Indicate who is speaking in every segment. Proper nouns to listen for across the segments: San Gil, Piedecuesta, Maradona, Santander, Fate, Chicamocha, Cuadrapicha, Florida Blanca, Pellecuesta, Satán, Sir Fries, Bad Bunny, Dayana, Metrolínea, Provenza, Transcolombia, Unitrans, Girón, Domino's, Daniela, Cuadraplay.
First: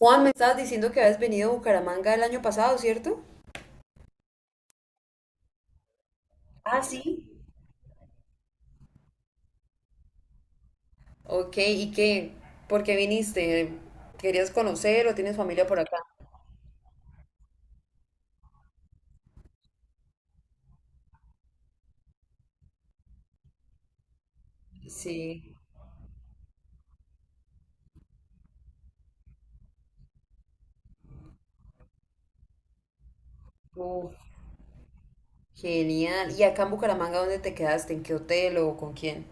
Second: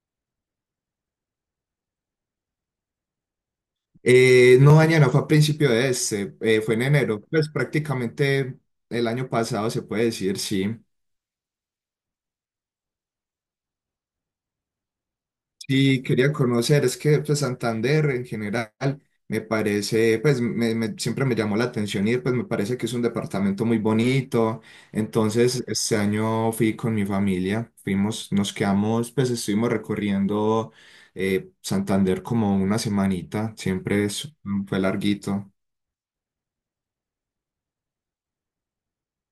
Speaker 1: Juan, me estabas diciendo que habías venido a Bucaramanga el año pasado, ¿cierto?
Speaker 2: No, Daniela, fue a principio de este, fue
Speaker 1: Ah,
Speaker 2: en enero,
Speaker 1: sí.
Speaker 2: pues prácticamente el año pasado se puede decir, sí.
Speaker 1: Ok, ¿y qué? ¿Por qué viniste? ¿Querías conocer o tienes familia por acá?
Speaker 2: Sí, quería conocer, es que pues, Santander en general me parece, pues siempre me llamó la atención y pues me parece que es un departamento muy bonito.
Speaker 1: Sí.
Speaker 2: Entonces, este año fui con mi familia, fuimos, nos quedamos, pues estuvimos recorriendo Santander como una semanita,
Speaker 1: Uf,
Speaker 2: fue larguito.
Speaker 1: genial. ¿Y acá en Bucaramanga dónde te quedaste? ¿En qué hotel o con quién?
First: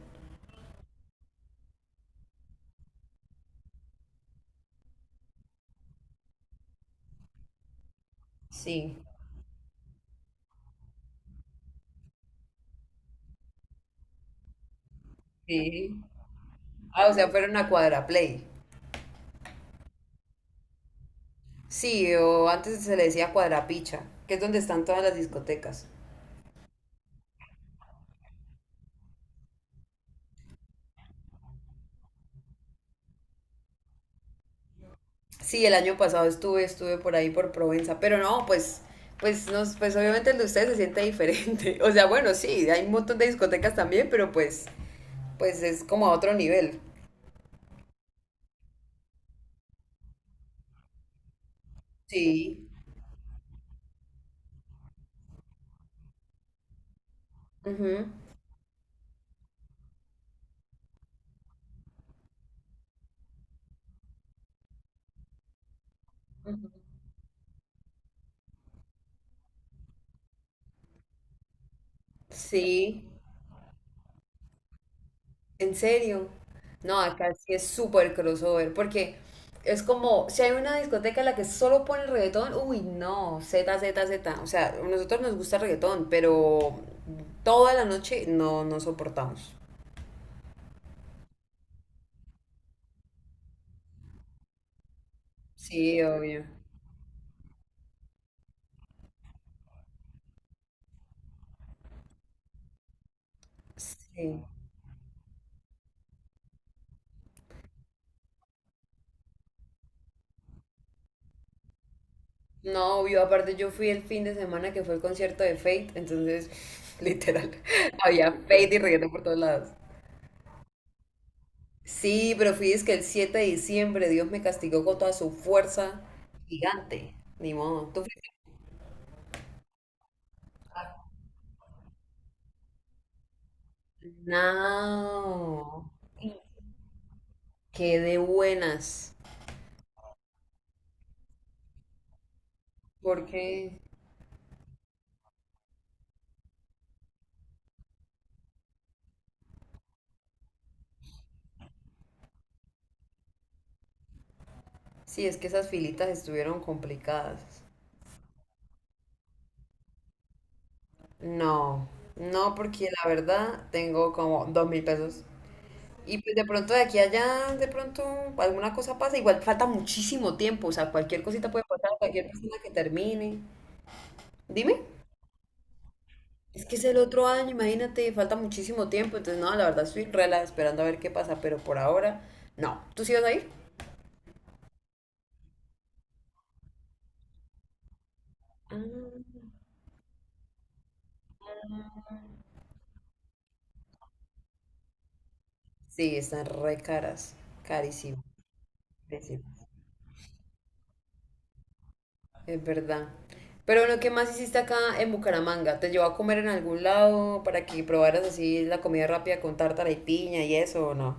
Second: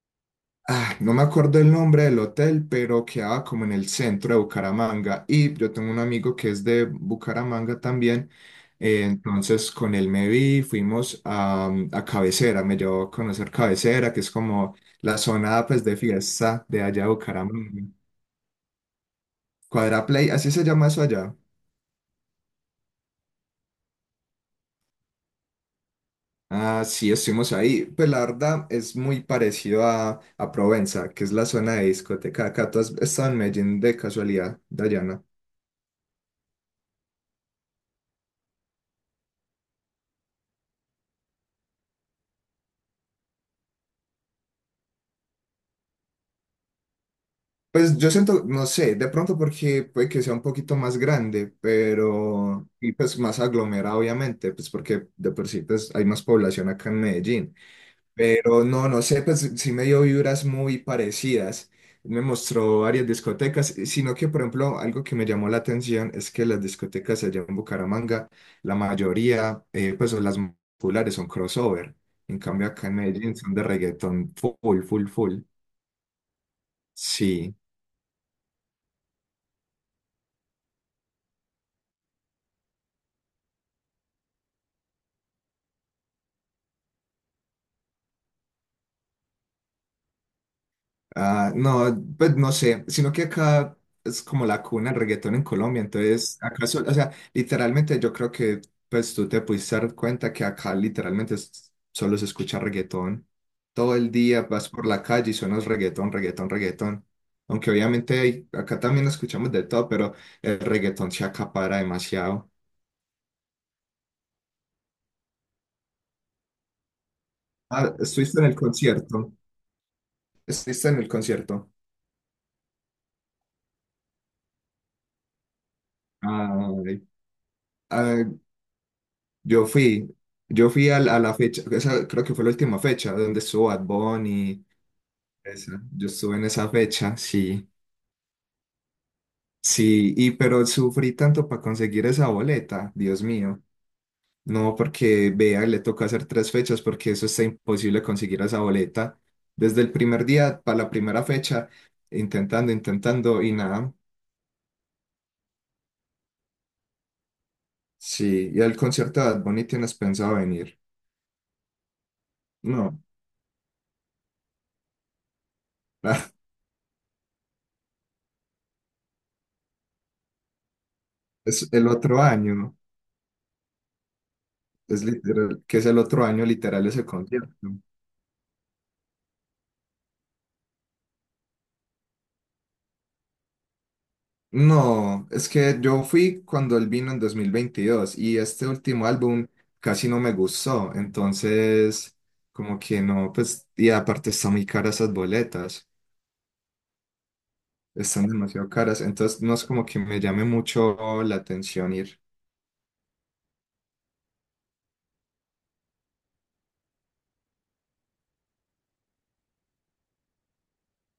Speaker 2: Ah, no me acuerdo el nombre del hotel, pero quedaba como en el centro de Bucaramanga. Y yo tengo un amigo que es de Bucaramanga también.
Speaker 1: Sí.
Speaker 2: Entonces con él me vi, fuimos a Cabecera, me llevó a conocer Cabecera, que es como la zona pues
Speaker 1: Sí.
Speaker 2: de fiesta de allá
Speaker 1: Ah,
Speaker 2: de
Speaker 1: o sea, fueron a
Speaker 2: Bucaramanga.
Speaker 1: Cuadraplay.
Speaker 2: Cuadraplay, así se llama eso allá.
Speaker 1: Sí, o antes se le decía Cuadrapicha, que es donde están todas las discotecas.
Speaker 2: Ah, sí, estuvimos ahí. Pues la verdad es muy parecido a Provenza, que es la zona de discoteca. Acá tú has estado en Medellín de casualidad, Dayana.
Speaker 1: Sí, el año pasado estuve por ahí por Provenza, pero no, pues obviamente el de ustedes se siente diferente. O sea, bueno, sí, hay un montón de discotecas también, pero pues es como a otro nivel.
Speaker 2: Pues yo siento, no sé, de pronto porque puede que sea un poquito más grande,
Speaker 1: Sí.
Speaker 2: pero, y pues más aglomerado, obviamente, pues porque de por sí pues hay más población acá en Medellín.
Speaker 1: Ujú.
Speaker 2: Pero no, no sé, pues sí me dio vibras muy parecidas. Me mostró varias discotecas, sino que, por ejemplo, algo que me llamó la atención es que las discotecas allá en Bucaramanga, la mayoría, pues son las más populares, son crossover. En cambio, acá en
Speaker 1: Sí,
Speaker 2: Medellín son de reggaetón full, full, full.
Speaker 1: en serio. No, acá sí
Speaker 2: Sí.
Speaker 1: es súper crossover, porque es como, si hay una discoteca en la que solo pone reggaetón, uy, no, Z, Z, Z. O sea, a nosotros nos gusta el reggaetón, pero toda la noche no, no soportamos.
Speaker 2: Ah, no, pues no sé, sino que acá es como la cuna del reggaetón en Colombia,
Speaker 1: Sí,
Speaker 2: entonces
Speaker 1: obvio.
Speaker 2: acá, o sea, literalmente yo creo que pues tú te pudiste dar cuenta que acá literalmente solo se escucha reggaetón. Todo el
Speaker 1: Sí.
Speaker 2: día vas por la calle y suenas reggaetón, reggaetón, reggaetón. Aunque obviamente acá también escuchamos de todo, pero el reggaetón se acapara demasiado.
Speaker 1: No, obvio, aparte yo fui el fin de semana que fue el concierto de Fate, entonces, literal,
Speaker 2: Ah,
Speaker 1: había
Speaker 2: estuviste en el
Speaker 1: Fate y reggaetón por
Speaker 2: concierto,
Speaker 1: todos lados.
Speaker 2: estuviste en el concierto.
Speaker 1: Sí, pero fui es que el 7 de diciembre Dios me castigó con toda su fuerza
Speaker 2: Ay,
Speaker 1: gigante. Ni modo. ¿Tú fuiste?
Speaker 2: ay, yo fui, yo fui a la fecha, esa creo que fue la última fecha donde estuvo Bad Bunny, esa,
Speaker 1: No,
Speaker 2: yo estuve en esa fecha, sí,
Speaker 1: qué de buenas.
Speaker 2: sí, y pero sufrí tanto para conseguir esa boleta, Dios
Speaker 1: Porque
Speaker 2: mío, no, porque vea, le toca hacer tres fechas porque eso está imposible conseguir esa boleta, desde el primer día para la primera fecha, intentando, intentando y nada,
Speaker 1: sí, es que esas filitas estuvieron complicadas.
Speaker 2: sí, ¿y al concierto de Bad Bunny tienes pensado venir?
Speaker 1: No, no, porque
Speaker 2: No,
Speaker 1: la verdad tengo como 2.000 pesos. Y pues de pronto de aquí a allá, de pronto alguna cosa pasa. Igual falta muchísimo tiempo, o sea, cualquier cosita puede
Speaker 2: es el
Speaker 1: pasar,
Speaker 2: otro
Speaker 1: cualquier persona que
Speaker 2: año.
Speaker 1: termine. Dime.
Speaker 2: Es literal, que es el otro año
Speaker 1: Es que es
Speaker 2: literal
Speaker 1: el
Speaker 2: ese
Speaker 1: otro año,
Speaker 2: concierto.
Speaker 1: imagínate, falta muchísimo tiempo. Entonces, no, la verdad estoy rela esperando a ver qué pasa, pero por ahora, no. ¿Tú sí vas a ir?
Speaker 2: No, es que yo fui cuando él vino en 2022 y este último
Speaker 1: Ah,
Speaker 2: álbum casi no me gustó, entonces como que no, pues, y aparte están muy caras esas boletas,
Speaker 1: sí, están re caras, carísimo,
Speaker 2: están demasiado caras,
Speaker 1: carísimo.
Speaker 2: entonces no es como que me llame mucho la atención ir.
Speaker 1: Es verdad. Pero bueno, ¿qué más hiciste acá en Bucaramanga? ¿Te llevó a comer en algún lado para que probaras así la comida rápida con tártara y piña y eso o no?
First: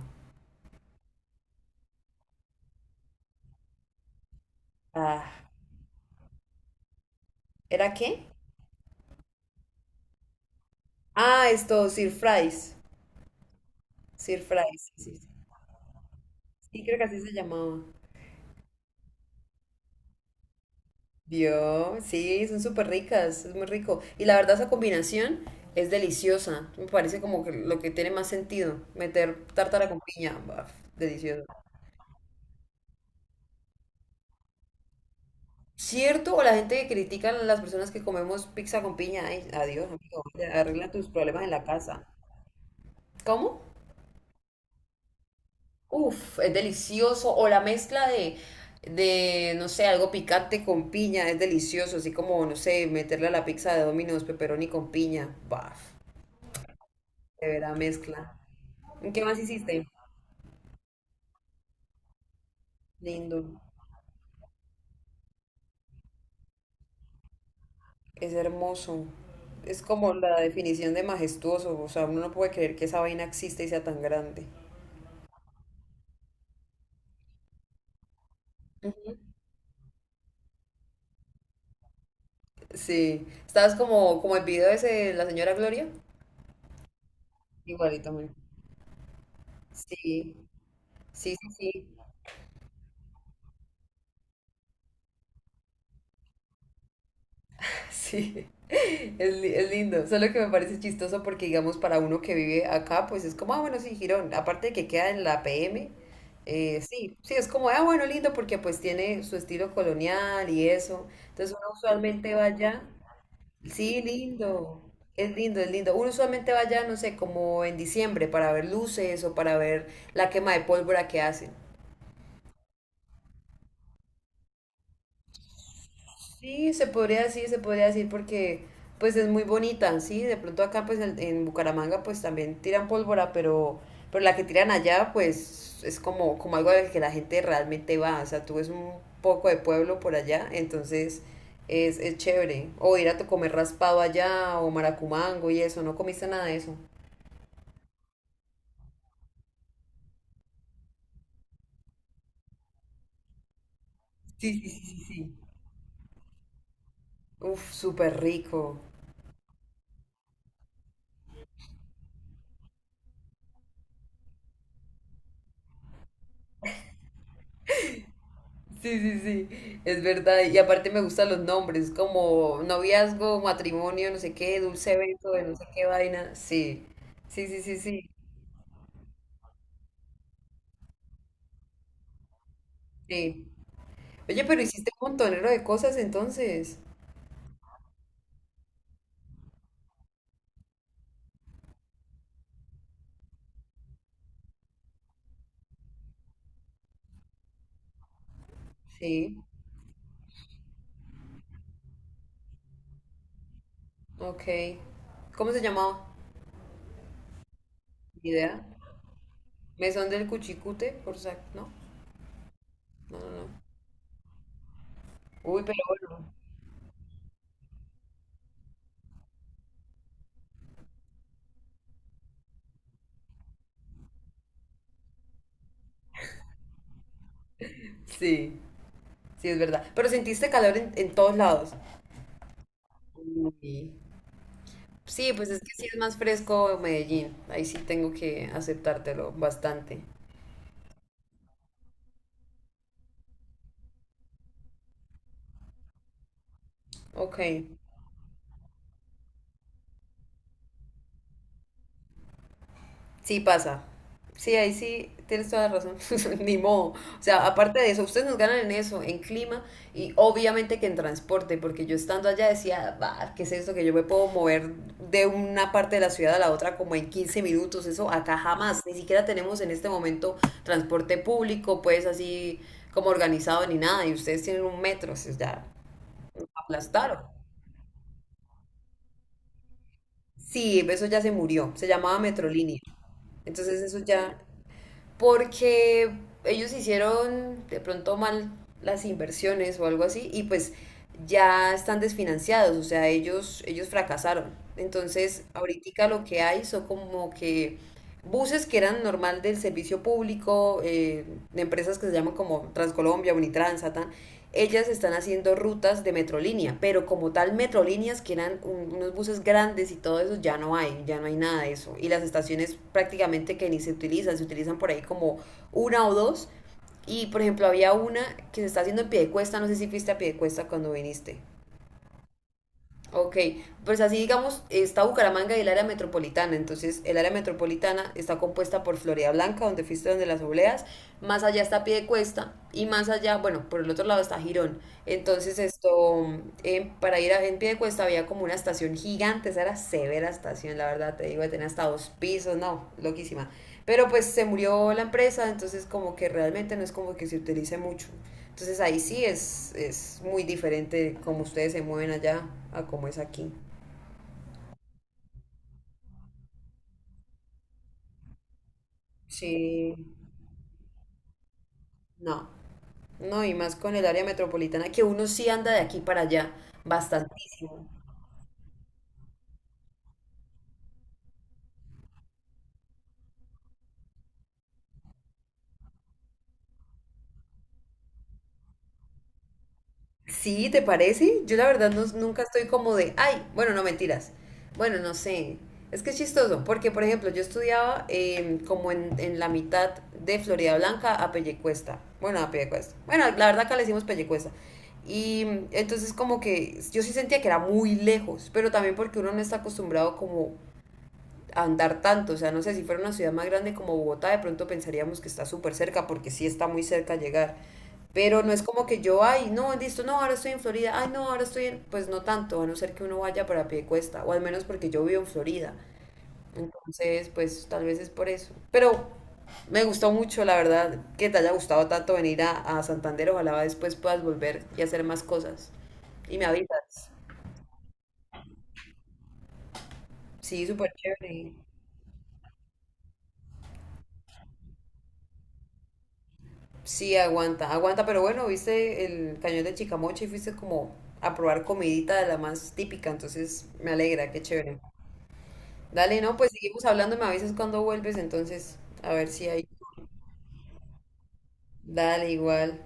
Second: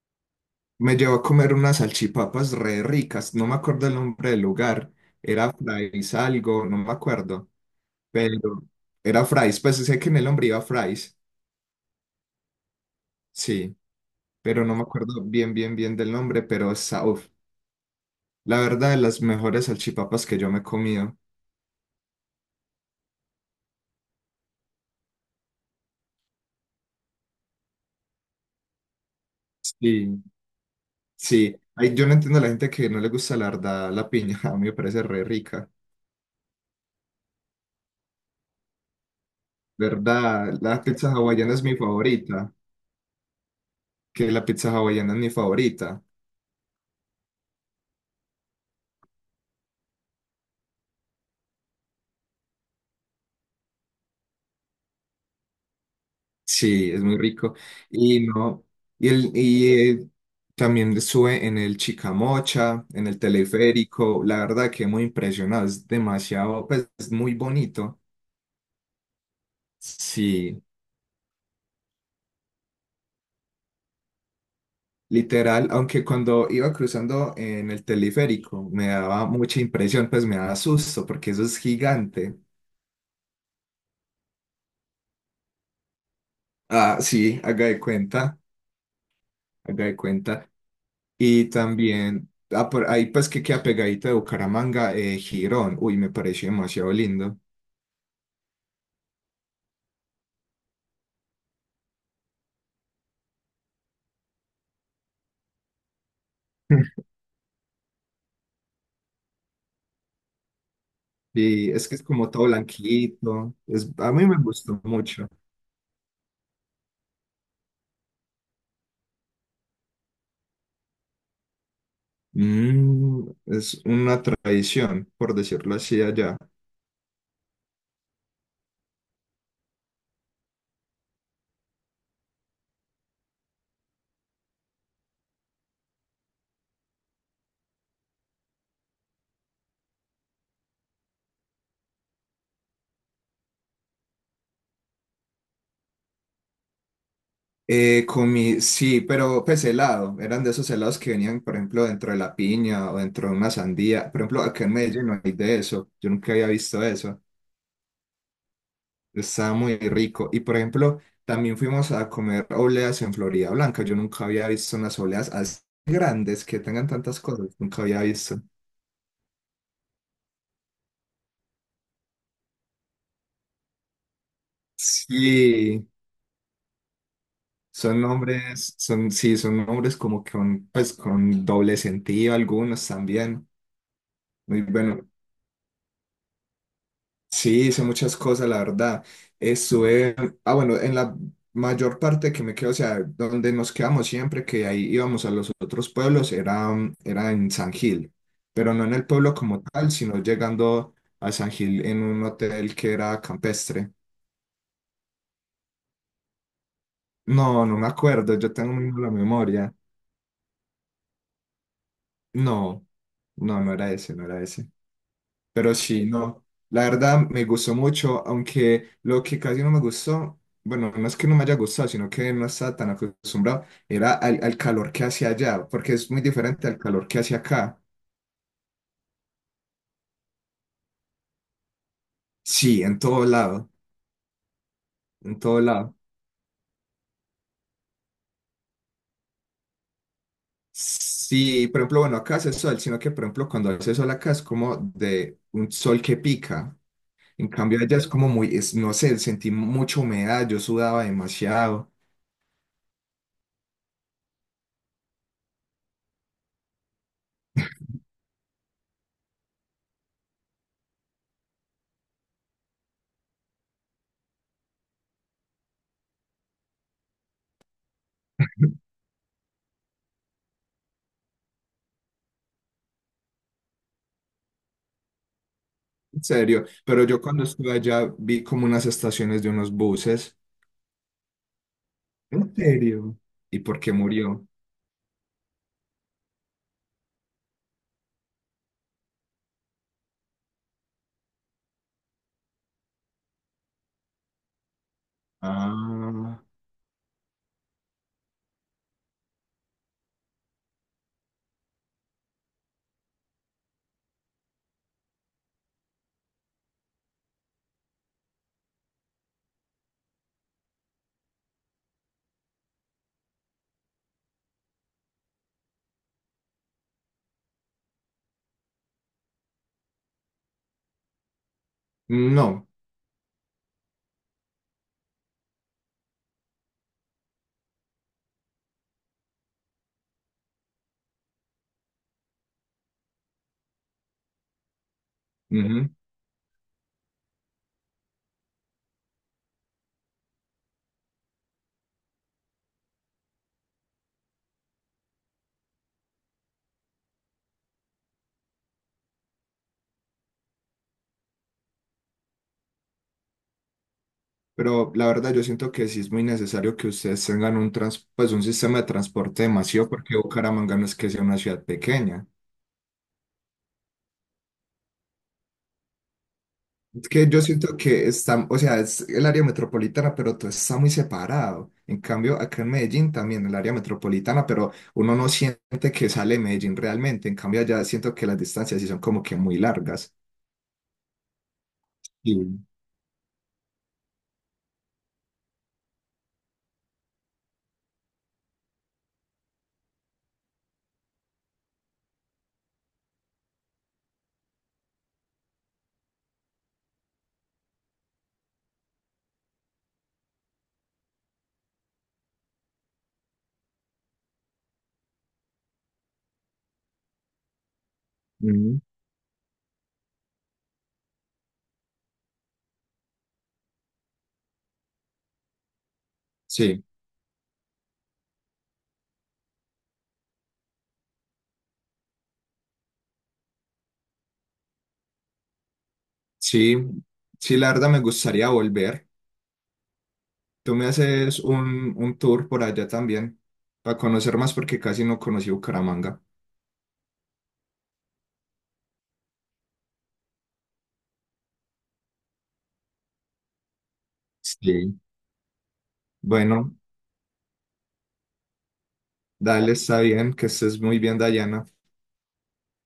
Speaker 2: Me llevó a comer unas salchipapas re ricas, no me acuerdo el nombre del lugar,
Speaker 1: Ah.
Speaker 2: era Fry's algo, no me acuerdo,
Speaker 1: ¿Era qué?
Speaker 2: pero era Fry's, pues sé que en el nombre iba Fry's.
Speaker 1: Ah, esto, Sir Fries.
Speaker 2: Sí,
Speaker 1: Sir
Speaker 2: pero no me
Speaker 1: Fries, sí, sí.
Speaker 2: acuerdo
Speaker 1: Sí,
Speaker 2: bien, bien, bien del nombre, pero
Speaker 1: sí, creo que
Speaker 2: esa,
Speaker 1: así
Speaker 2: uf,
Speaker 1: se llamaba.
Speaker 2: la verdad, de las mejores salchipapas que yo me he comido.
Speaker 1: Vio, sí, son súper ricas, es muy rico. Y la verdad esa combinación es deliciosa. Me parece como que lo que tiene más sentido, meter tártara con
Speaker 2: Sí,
Speaker 1: piña. Baf, delicioso.
Speaker 2: sí. Ay, yo no entiendo a la gente que no le gusta la verdad, la piña, a mí me parece re rica.
Speaker 1: ¿Cierto? O la gente que critica a las personas que comemos pizza con piña. Ay, adiós, amigo.
Speaker 2: ¿Verdad? La
Speaker 1: Arregla tus
Speaker 2: pizza
Speaker 1: problemas en
Speaker 2: hawaiana es
Speaker 1: la
Speaker 2: mi
Speaker 1: casa.
Speaker 2: favorita,
Speaker 1: ¿Cómo?
Speaker 2: que la pizza hawaiana es mi favorita.
Speaker 1: Uf, es delicioso. O la mezcla de, no sé, algo picante con piña, es delicioso. Así como, no sé, meterle a la pizza de Domino's pepperoni con piña. Baf,
Speaker 2: Sí, es muy
Speaker 1: de
Speaker 2: rico.
Speaker 1: verdad
Speaker 2: Y
Speaker 1: mezcla.
Speaker 2: no, y,
Speaker 1: ¿Qué
Speaker 2: el,
Speaker 1: más
Speaker 2: y
Speaker 1: hiciste?
Speaker 2: eh, también sube en el Chicamocha, en el
Speaker 1: Lindo.
Speaker 2: teleférico, la verdad que muy impresionado, es demasiado, pues es muy bonito.
Speaker 1: Es hermoso. Es como la
Speaker 2: Sí.
Speaker 1: definición de majestuoso. O sea, uno no puede creer que esa vaina exista y sea tan grande.
Speaker 2: Literal, aunque cuando iba cruzando en el teleférico me daba mucha impresión, pues me daba susto porque eso es gigante.
Speaker 1: Sí. ¿Estabas como el video ese de la señora Gloria?
Speaker 2: Ah, sí, haga de
Speaker 1: Igualito, muy.
Speaker 2: cuenta, haga de
Speaker 1: Sí,
Speaker 2: cuenta.
Speaker 1: sí,
Speaker 2: Y
Speaker 1: sí, sí.
Speaker 2: también, ah, por ahí pues que queda pegadito de Bucaramanga, Girón. Uy, me pareció demasiado lindo.
Speaker 1: Sí, es lindo, solo que me parece chistoso porque digamos para uno que vive acá, pues es como, ah, bueno, sí, Girón, aparte de que queda en la PM, sí, sí, es como, ah, bueno, lindo porque pues tiene su estilo colonial y eso, entonces uno
Speaker 2: Y es que es como
Speaker 1: usualmente va
Speaker 2: todo
Speaker 1: allá,
Speaker 2: blanquito. Es,
Speaker 1: sí,
Speaker 2: a mí me gustó
Speaker 1: lindo,
Speaker 2: mucho.
Speaker 1: es lindo, es lindo, uno usualmente va allá, no sé, como en diciembre para ver luces o para ver la quema de pólvora que hacen.
Speaker 2: Mm, es una tradición, por decirlo así, allá.
Speaker 1: Sí, se podría decir porque pues es muy bonita, sí, de pronto acá pues en, Bucaramanga pues también tiran pólvora, pero la que tiran allá pues es como algo al que la gente realmente va, o sea, tú ves un poco de pueblo por allá, entonces es chévere, o ir a comer raspado allá o maracumango y eso, no comiste nada de eso.
Speaker 2: Comí, sí, pero pues helado, eran de esos helados que venían, por ejemplo, dentro de la piña o dentro de una sandía. Por ejemplo,
Speaker 1: Sí,
Speaker 2: acá
Speaker 1: sí,
Speaker 2: en
Speaker 1: sí, sí,
Speaker 2: Medellín no hay
Speaker 1: sí.
Speaker 2: de eso, yo nunca había visto eso,
Speaker 1: Uf, súper rico.
Speaker 2: estaba muy rico. Y por ejemplo, también fuimos a comer obleas en Florida Blanca, yo nunca había visto unas obleas así grandes que tengan tantas cosas, nunca había visto.
Speaker 1: Sí, sí, sí, es verdad. Y aparte me gustan los nombres, como noviazgo, matrimonio, no sé qué, dulce beso, de no sé qué
Speaker 2: Sí,
Speaker 1: vaina. Sí, sí, sí, sí,
Speaker 2: son
Speaker 1: sí,
Speaker 2: nombres, son, sí, son nombres como con, pues, con doble sentido, algunos
Speaker 1: sí.
Speaker 2: también.
Speaker 1: Oye, pero
Speaker 2: Muy
Speaker 1: hiciste
Speaker 2: bueno,
Speaker 1: un montonero de cosas entonces.
Speaker 2: sí, hice muchas cosas, la verdad. Estuve, ah, bueno, en la mayor parte que me quedo, o sea, donde nos quedamos siempre, que ahí íbamos a los otros pueblos, era, era en San Gil, pero no en el pueblo
Speaker 1: Sí,
Speaker 2: como tal, sino llegando a San Gil en un hotel que era campestre.
Speaker 1: ok. ¿Cómo se llamaba?
Speaker 2: No, no me
Speaker 1: Ni
Speaker 2: acuerdo, yo
Speaker 1: idea.
Speaker 2: tengo muy mala memoria.
Speaker 1: Mesón del Cuchicute, por sac, ¿no?
Speaker 2: No,
Speaker 1: No, no, no.
Speaker 2: no, no era ese, no era ese.
Speaker 1: Uy,
Speaker 2: Pero
Speaker 1: pero
Speaker 2: sí,
Speaker 1: bueno.
Speaker 2: no, la verdad me gustó mucho, aunque lo que casi no me gustó, bueno, no es que no me haya gustado, sino que no estaba tan acostumbrado, era al calor que hacía allá, porque es muy diferente al calor que hace acá.
Speaker 1: Sí, sí, es verdad. Pero sentiste calor en todos lados.
Speaker 2: Sí, en todo lado,
Speaker 1: Uy. Sí,
Speaker 2: en
Speaker 1: pues es
Speaker 2: todo
Speaker 1: que sí
Speaker 2: lado.
Speaker 1: es más fresco Medellín. Ahí sí tengo que aceptártelo bastante.
Speaker 2: Sí, por ejemplo, bueno, acá hace sol, sino que por ejemplo cuando hace sol acá es como de un sol que pica.
Speaker 1: Ok,
Speaker 2: En cambio allá es como muy, no sé, sentí mucha humedad, yo sudaba demasiado.
Speaker 1: sí pasa. Sí, ahí sí tienes toda la razón. Ni modo. O sea, aparte de eso, ustedes nos ganan en eso, en clima y obviamente que en transporte, porque yo estando allá decía, "Bah, ¿qué es esto? Que yo me puedo mover de una parte de la ciudad a la otra como en 15 minutos. Eso acá jamás. Ni siquiera tenemos en este momento transporte público, pues así como organizado ni nada. Y ustedes tienen un metro, o sea, ya
Speaker 2: En serio, pero
Speaker 1: aplastaron.
Speaker 2: yo cuando estuve allá vi como unas estaciones de unos buses.
Speaker 1: Sí, eso ya se murió, se llamaba
Speaker 2: ¿En
Speaker 1: Metrolínea.
Speaker 2: serio? ¿Y por
Speaker 1: Entonces
Speaker 2: qué
Speaker 1: eso ya,
Speaker 2: murió?
Speaker 1: porque ellos hicieron de pronto mal las inversiones o algo así y pues ya están desfinanciados, o sea, ellos fracasaron. Entonces, ahorita lo
Speaker 2: Ah,
Speaker 1: que hay son como que buses que eran normal del servicio público, de empresas que se llaman como Transcolombia, Unitrans, Satán, ellas están haciendo rutas de metrolínea, pero como tal metrolíneas que eran unos buses grandes y todo eso, ya no hay nada de eso. Y las estaciones prácticamente que ni se utilizan, se utilizan por ahí como una o dos. Y por ejemplo, había una que se está haciendo en Piedecuesta, no sé si fuiste a Piedecuesta cuando viniste.
Speaker 2: no.
Speaker 1: Ok, pues así digamos, está Bucaramanga y el área metropolitana. Entonces, el área metropolitana está compuesta por Florida Blanca, donde fuiste donde las obleas, más allá está Piedecuesta y más allá, bueno, por el otro lado está Girón. Entonces,
Speaker 2: Ujú.
Speaker 1: esto, para ir en Piedecuesta había como una estación gigante, esa era severa estación, la verdad, te digo, tenía hasta dos pisos, no, loquísima. Pero pues se murió la empresa, entonces como que realmente no es como que se utilice mucho. Entonces ahí sí es muy diferente cómo ustedes se mueven allá a cómo es aquí.
Speaker 2: Pero la verdad yo siento que sí es muy necesario que ustedes tengan un trans, pues un sistema de transporte demasiado,
Speaker 1: Sí,
Speaker 2: porque Bucaramanga no es que sea una ciudad pequeña.
Speaker 1: no, no, y más con el área metropolitana que uno sí anda de aquí para allá,
Speaker 2: Es que yo siento
Speaker 1: bastantísimo.
Speaker 2: que está, o sea, es el área metropolitana, pero todo está muy separado. En cambio, acá en Medellín también el área metropolitana, pero uno no siente que sale de Medellín realmente. En cambio, allá siento que las distancias sí son como que muy largas.
Speaker 1: Sí, ¿te parece? Yo la verdad nunca
Speaker 2: Y-
Speaker 1: estoy como de, ay, bueno, no mentiras. Bueno, no sé. Es que es chistoso, porque por ejemplo, yo estudiaba como en, la mitad de Florida Blanca a Pellecuesta. Bueno, a Pellecuesta. Bueno, la verdad acá le decimos Pellecuesta. Y entonces como que yo sí sentía que era muy lejos, pero también porque uno no está acostumbrado como andar tanto, o sea, no sé, si fuera una ciudad más grande como Bogotá, de pronto pensaríamos que está súper cerca, porque sí está muy cerca llegar, pero no es
Speaker 2: ujú.
Speaker 1: como que yo, ay, no, listo, no, ahora estoy en Florida, ay, no, ahora estoy en, pues no tanto, a no ser que uno vaya para cuesta o al menos porque yo vivo en Florida,
Speaker 2: Sí,
Speaker 1: entonces, pues tal vez es por eso, pero me gustó mucho, la verdad, que te haya gustado tanto venir a Santander, ojalá después puedas volver y hacer más cosas, y me
Speaker 2: sí,
Speaker 1: avisas,
Speaker 2: sí, la verdad me gustaría volver.
Speaker 1: sí,
Speaker 2: Tú me
Speaker 1: súper
Speaker 2: haces
Speaker 1: chévere.
Speaker 2: un tour por allá también para conocer más porque casi no conocí Bucaramanga.
Speaker 1: Sí, aguanta, aguanta, pero bueno, viste el cañón de Chicamocha y fuiste como a probar comidita de la más típica, entonces me alegra, qué chévere.
Speaker 2: Sí.
Speaker 1: Dale, no, pues
Speaker 2: Bueno,
Speaker 1: seguimos hablando, me avisas cuando vuelves, entonces, a ver si hay.
Speaker 2: dale, está bien, que estés muy bien, Dayana.
Speaker 1: Dale, igual.